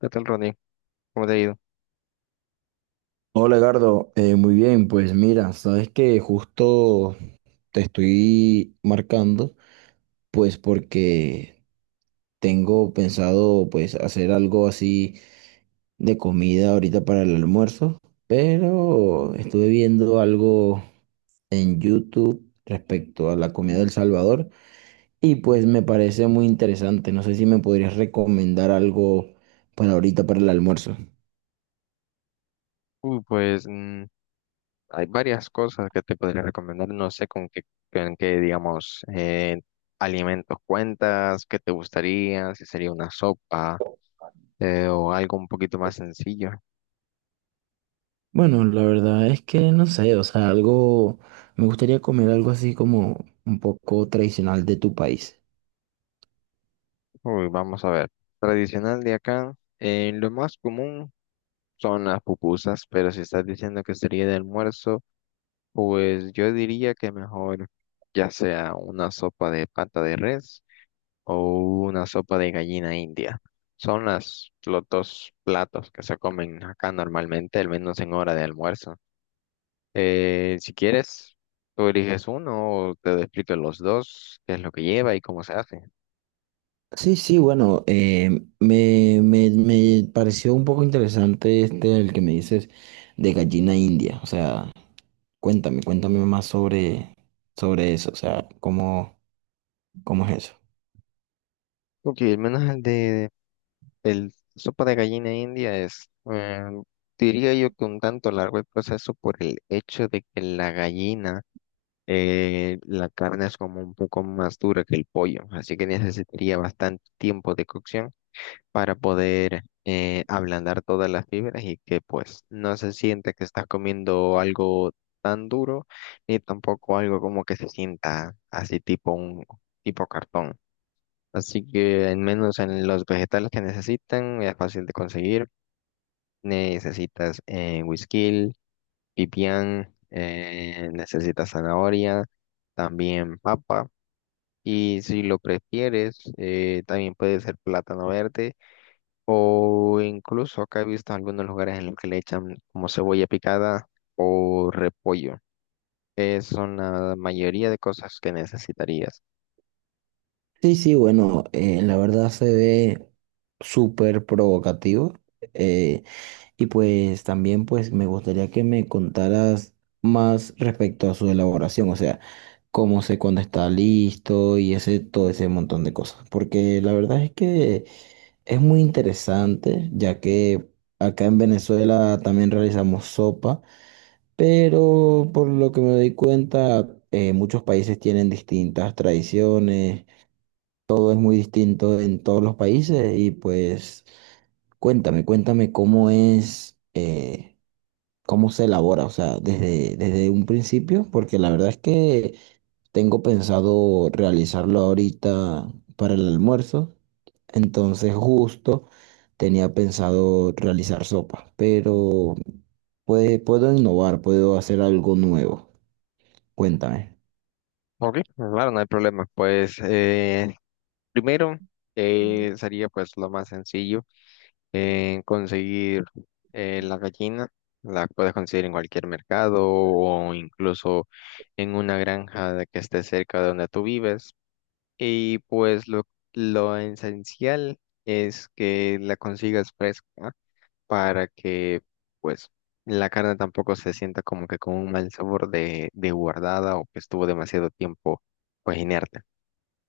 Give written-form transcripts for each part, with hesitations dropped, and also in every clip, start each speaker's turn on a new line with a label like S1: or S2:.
S1: ¿Qué tal, Ronnie? ¿Cómo te ha ido?
S2: Hola, Gardo. Muy bien, pues mira, sabes que justo te estoy marcando, pues porque tengo pensado pues hacer algo así de comida ahorita para el almuerzo, pero estuve viendo algo en YouTube respecto a la comida del Salvador y pues me parece muy interesante. No sé si me podrías recomendar algo para ahorita para el almuerzo.
S1: Uy, pues hay varias cosas que te podría recomendar. No sé con qué, digamos, alimentos cuentas, qué te gustaría, si sería una sopa o algo un poquito más sencillo.
S2: Bueno, la verdad es que no sé, o sea, algo, me gustaría comer algo así como un poco tradicional de tu país.
S1: Uy, vamos a ver. Tradicional de acá, lo más común son las pupusas, pero si estás diciendo que sería de almuerzo, pues yo diría que mejor ya sea una sopa de pata de res o una sopa de gallina india. Son los dos platos que se comen acá normalmente, al menos en hora de almuerzo. Si quieres, tú eliges uno o te explico los dos, qué es lo que lleva y cómo se hace.
S2: Sí, sí, bueno, me pareció un poco interesante este, el que me dices de gallina india, o sea, cuéntame, más sobre eso, o sea, cómo es eso.
S1: Ok, al menos el sopa de gallina india es, diría yo que un tanto largo el proceso por el hecho de que la gallina, la carne es como un poco más dura que el pollo, así que necesitaría bastante tiempo de cocción para poder ablandar todas las fibras y que pues no se sienta que estás comiendo algo tan duro ni tampoco algo como que se sienta así tipo cartón. Así que al menos en los vegetales que necesitan es fácil de conseguir. Necesitas güisquil, pipián, necesitas zanahoria, también papa. Y si lo prefieres, también puede ser plátano verde o incluso acá he visto algunos lugares en los que le echan como cebolla picada o repollo, que son la mayoría de cosas que necesitarías.
S2: Sí, sí, bueno, la verdad se ve súper provocativo. eh, Y pues también pues me gustaría que me contaras más respecto a su elaboración, o sea, cómo sé cuándo está listo y ese todo ese montón de cosas, porque la verdad es que es muy interesante, ya que acá en Venezuela también realizamos sopa, pero por lo que me doy cuenta, muchos países tienen distintas tradiciones, todo es muy distinto en todos los países y pues cuéntame, cómo es. Cómo se elabora, o sea, desde un principio, porque la verdad es que tengo pensado realizarlo ahorita para el almuerzo, entonces justo tenía pensado realizar sopa, pero puedo innovar, puedo hacer algo nuevo. Cuéntame.
S1: Ok, claro, no hay problema. Pues primero sería pues lo más sencillo, conseguir la gallina. La puedes conseguir en cualquier mercado o incluso en una granja de que esté cerca de donde tú vives. Y pues lo esencial es que la consigas fresca para que pues la carne tampoco se sienta como que con un mal sabor de guardada o que estuvo demasiado tiempo pues inerte.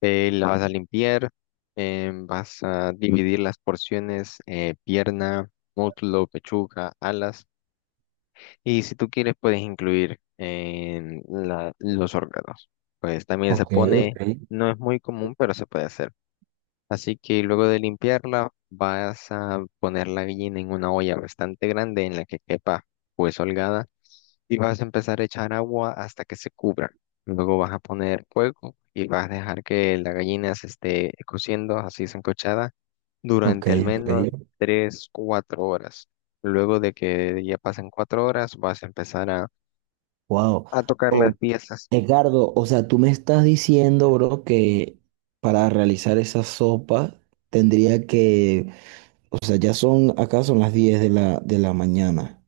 S1: La vas a limpiar, vas a dividir las porciones, pierna, muslo, pechuga, alas y si tú quieres puedes incluir los órganos. Pues también se
S2: Ok, ok,
S1: pone, no es muy común, pero se puede hacer. Así que luego de limpiarla, vas a poner la gallina en una olla bastante grande en la que quepa pues holgada y vas a empezar a echar agua hasta que se cubra. Luego vas a poner fuego y vas a dejar que la gallina se esté cociendo así sancochada
S2: ok,
S1: durante al menos
S2: ok.
S1: 3 4 horas. Luego de que ya pasen 4 horas, vas a empezar a,
S2: Wow.
S1: a tocar
S2: O,
S1: las piezas.
S2: Edgardo, o sea, tú me estás diciendo, bro, que para realizar esa sopa tendría que… O sea, ya son, acá son las 10 de la, mañana.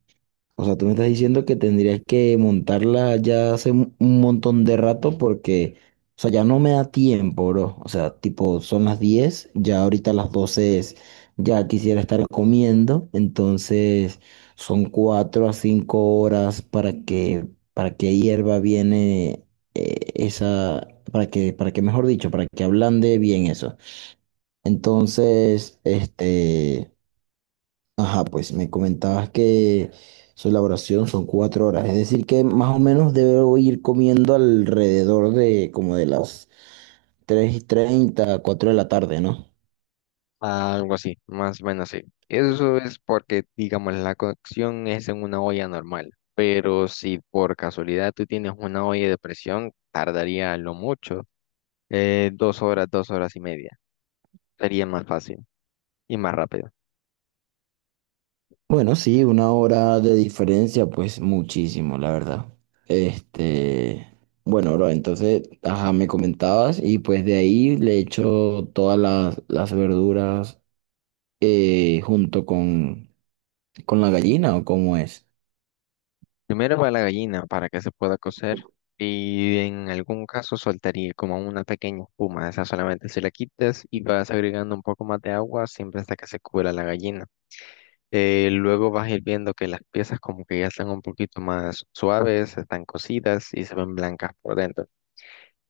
S2: O sea, tú me estás diciendo que tendrías que montarla ya hace un montón de rato porque, o sea, ya no me da tiempo, bro. O sea, tipo, son las 10, ya ahorita las 12, es, ya quisiera estar comiendo. Entonces, son 4 a 5 horas para que, para que, hierva bien para que, mejor dicho, para que ablande bien eso. Entonces, este… Ajá, pues me comentabas que su elaboración son 4 horas, es decir que más o menos debo ir comiendo alrededor de como de las 3:30, 4 de la tarde, ¿no?
S1: Ah, algo así, más o menos así. Eso es porque, digamos, la cocción es en una olla normal, pero si por casualidad tú tienes una olla de presión, tardaría a lo mucho 2 horas, 2 horas y media. Sería más fácil y más rápido.
S2: Bueno, sí, 1 hora de diferencia, pues muchísimo, la verdad. Este, bueno, bro, entonces, ajá, me comentabas y pues de ahí le echo todas las, verduras junto con la gallina o cómo es.
S1: Primero va la gallina para que se pueda cocer y en algún caso soltaría como una pequeña espuma. Esa solamente se la quitas y vas agregando un poco más de agua siempre hasta que se cubra la gallina. Luego vas a ir viendo que las piezas como que ya están un poquito más suaves, están cocidas y se ven blancas por dentro.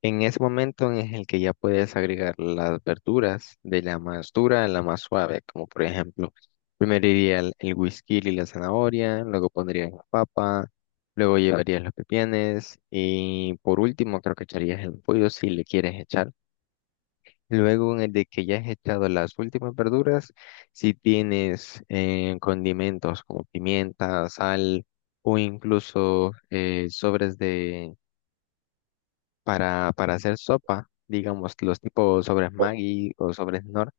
S1: En ese momento en el que ya puedes agregar las verduras de la más dura a la más suave, como por ejemplo, primero iría el whisky y la zanahoria, luego pondrías la papa, luego llevarías los pepienes y por último creo que echarías el pollo si le quieres echar. Luego, en el de que ya has echado las últimas verduras, si tienes condimentos como pimienta, sal o incluso sobres para hacer sopa, digamos los tipos sobres Maggi o sobres Knorr,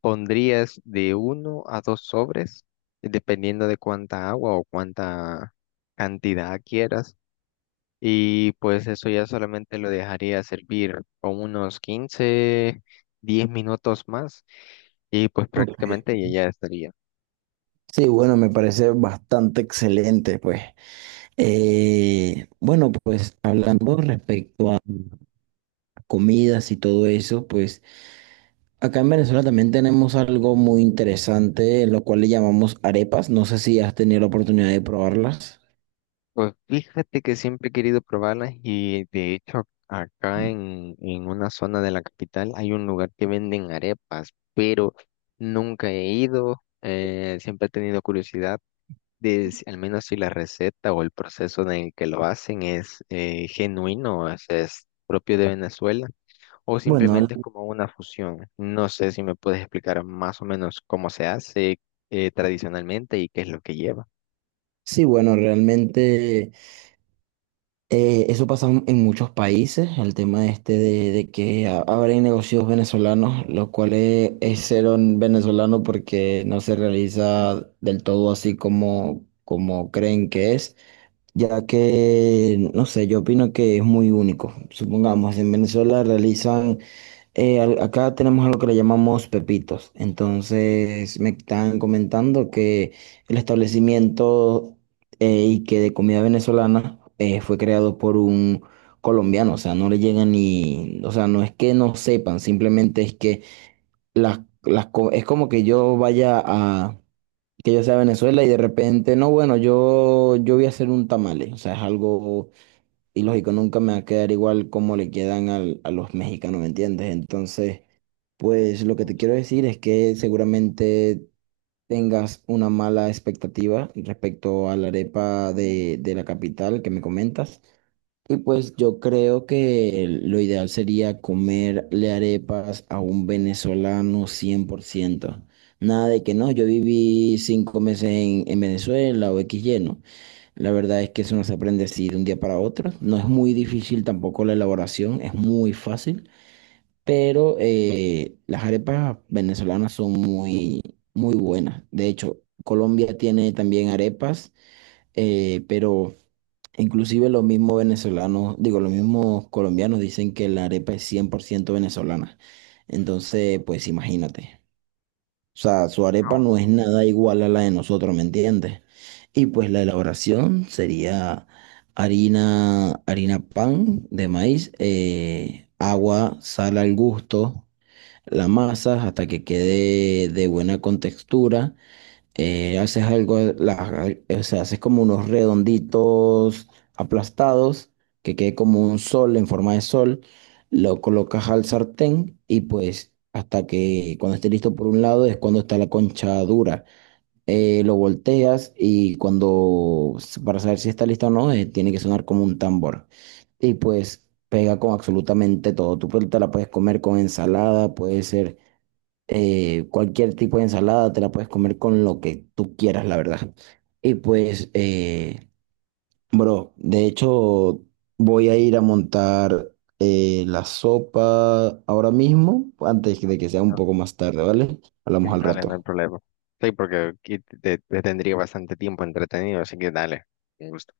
S1: pondrías de uno a dos sobres, dependiendo de cuánta agua o cuánta cantidad quieras. Y pues eso ya solamente lo dejaría servir con unos 15 10 minutos más y pues
S2: Ok.
S1: prácticamente y ya estaría.
S2: Sí, bueno, me parece bastante excelente, pues. Bueno, pues hablando respecto a comidas y todo eso, pues acá en Venezuela también tenemos algo muy interesante, lo cual le llamamos arepas. No sé si has tenido la oportunidad de probarlas.
S1: Pues fíjate que siempre he querido probarlas y de hecho acá en una zona de la capital hay un lugar que venden arepas, pero nunca he ido, siempre he tenido curiosidad de si- al menos si la receta o el proceso en el que lo hacen es genuino, es propio de Venezuela o
S2: Bueno,
S1: simplemente es como una fusión. No sé si me puedes explicar más o menos cómo se hace tradicionalmente y qué es lo que lleva.
S2: sí, bueno, realmente, eso pasa en muchos países, el tema este de que ahora hay negocios venezolanos, lo cual es, cero en venezolano porque no se realiza del todo así como creen que es, ya que, no sé, yo opino que es muy único. Supongamos, en Venezuela realizan… Acá tenemos algo que le llamamos pepitos. Entonces me están comentando que el establecimiento y que de comida venezolana fue creado por un colombiano. O sea, no le llegan ni, o sea, no es que no sepan, simplemente es que es como que yo vaya a, que yo sea a Venezuela y de repente, no, bueno, yo voy a hacer un tamale. O sea, es algo y lógico, nunca me va a quedar igual como le quedan a los mexicanos, ¿me entiendes? Entonces, pues lo que te quiero decir es que seguramente tengas una mala expectativa respecto a la arepa de, la capital que me comentas. Y pues yo creo que lo ideal sería comerle arepas a un venezolano 100%. Nada de que no, yo viví 5 meses en Venezuela o X lleno. La verdad es que eso no se aprende así de un día para otro. No es muy difícil tampoco la elaboración, es muy fácil, pero las arepas venezolanas son muy, muy buenas. De hecho, Colombia tiene también arepas, pero inclusive los mismos venezolanos, digo, los mismos colombianos dicen que la arepa es 100% venezolana. Entonces, pues imagínate. O sea, su arepa no es nada igual a la de nosotros, ¿me entiendes? Y pues la elaboración sería harina, harina pan de maíz, agua, sal al gusto, la masa hasta que quede de buena contextura haces algo, o sea, haces como unos redonditos aplastados que quede como un sol en forma de sol, lo colocas al sartén y pues hasta que cuando esté listo por un lado es cuando está la concha dura. Lo volteas y cuando, para saber si está lista o no, tiene que sonar como un tambor. Y pues pega con absolutamente todo. Tú pues, te la puedes comer con ensalada, puede ser cualquier tipo de ensalada te la puedes comer con lo que tú quieras, la verdad. Y pues, bro, de hecho, voy a ir a montar la sopa ahora mismo, antes de que sea un poco más tarde, ¿vale? Hablamos
S1: Sí,
S2: al
S1: dale, no hay
S2: rato.
S1: problema. Sí, porque aquí te tendría bastante tiempo entretenido, así que dale, un gusto.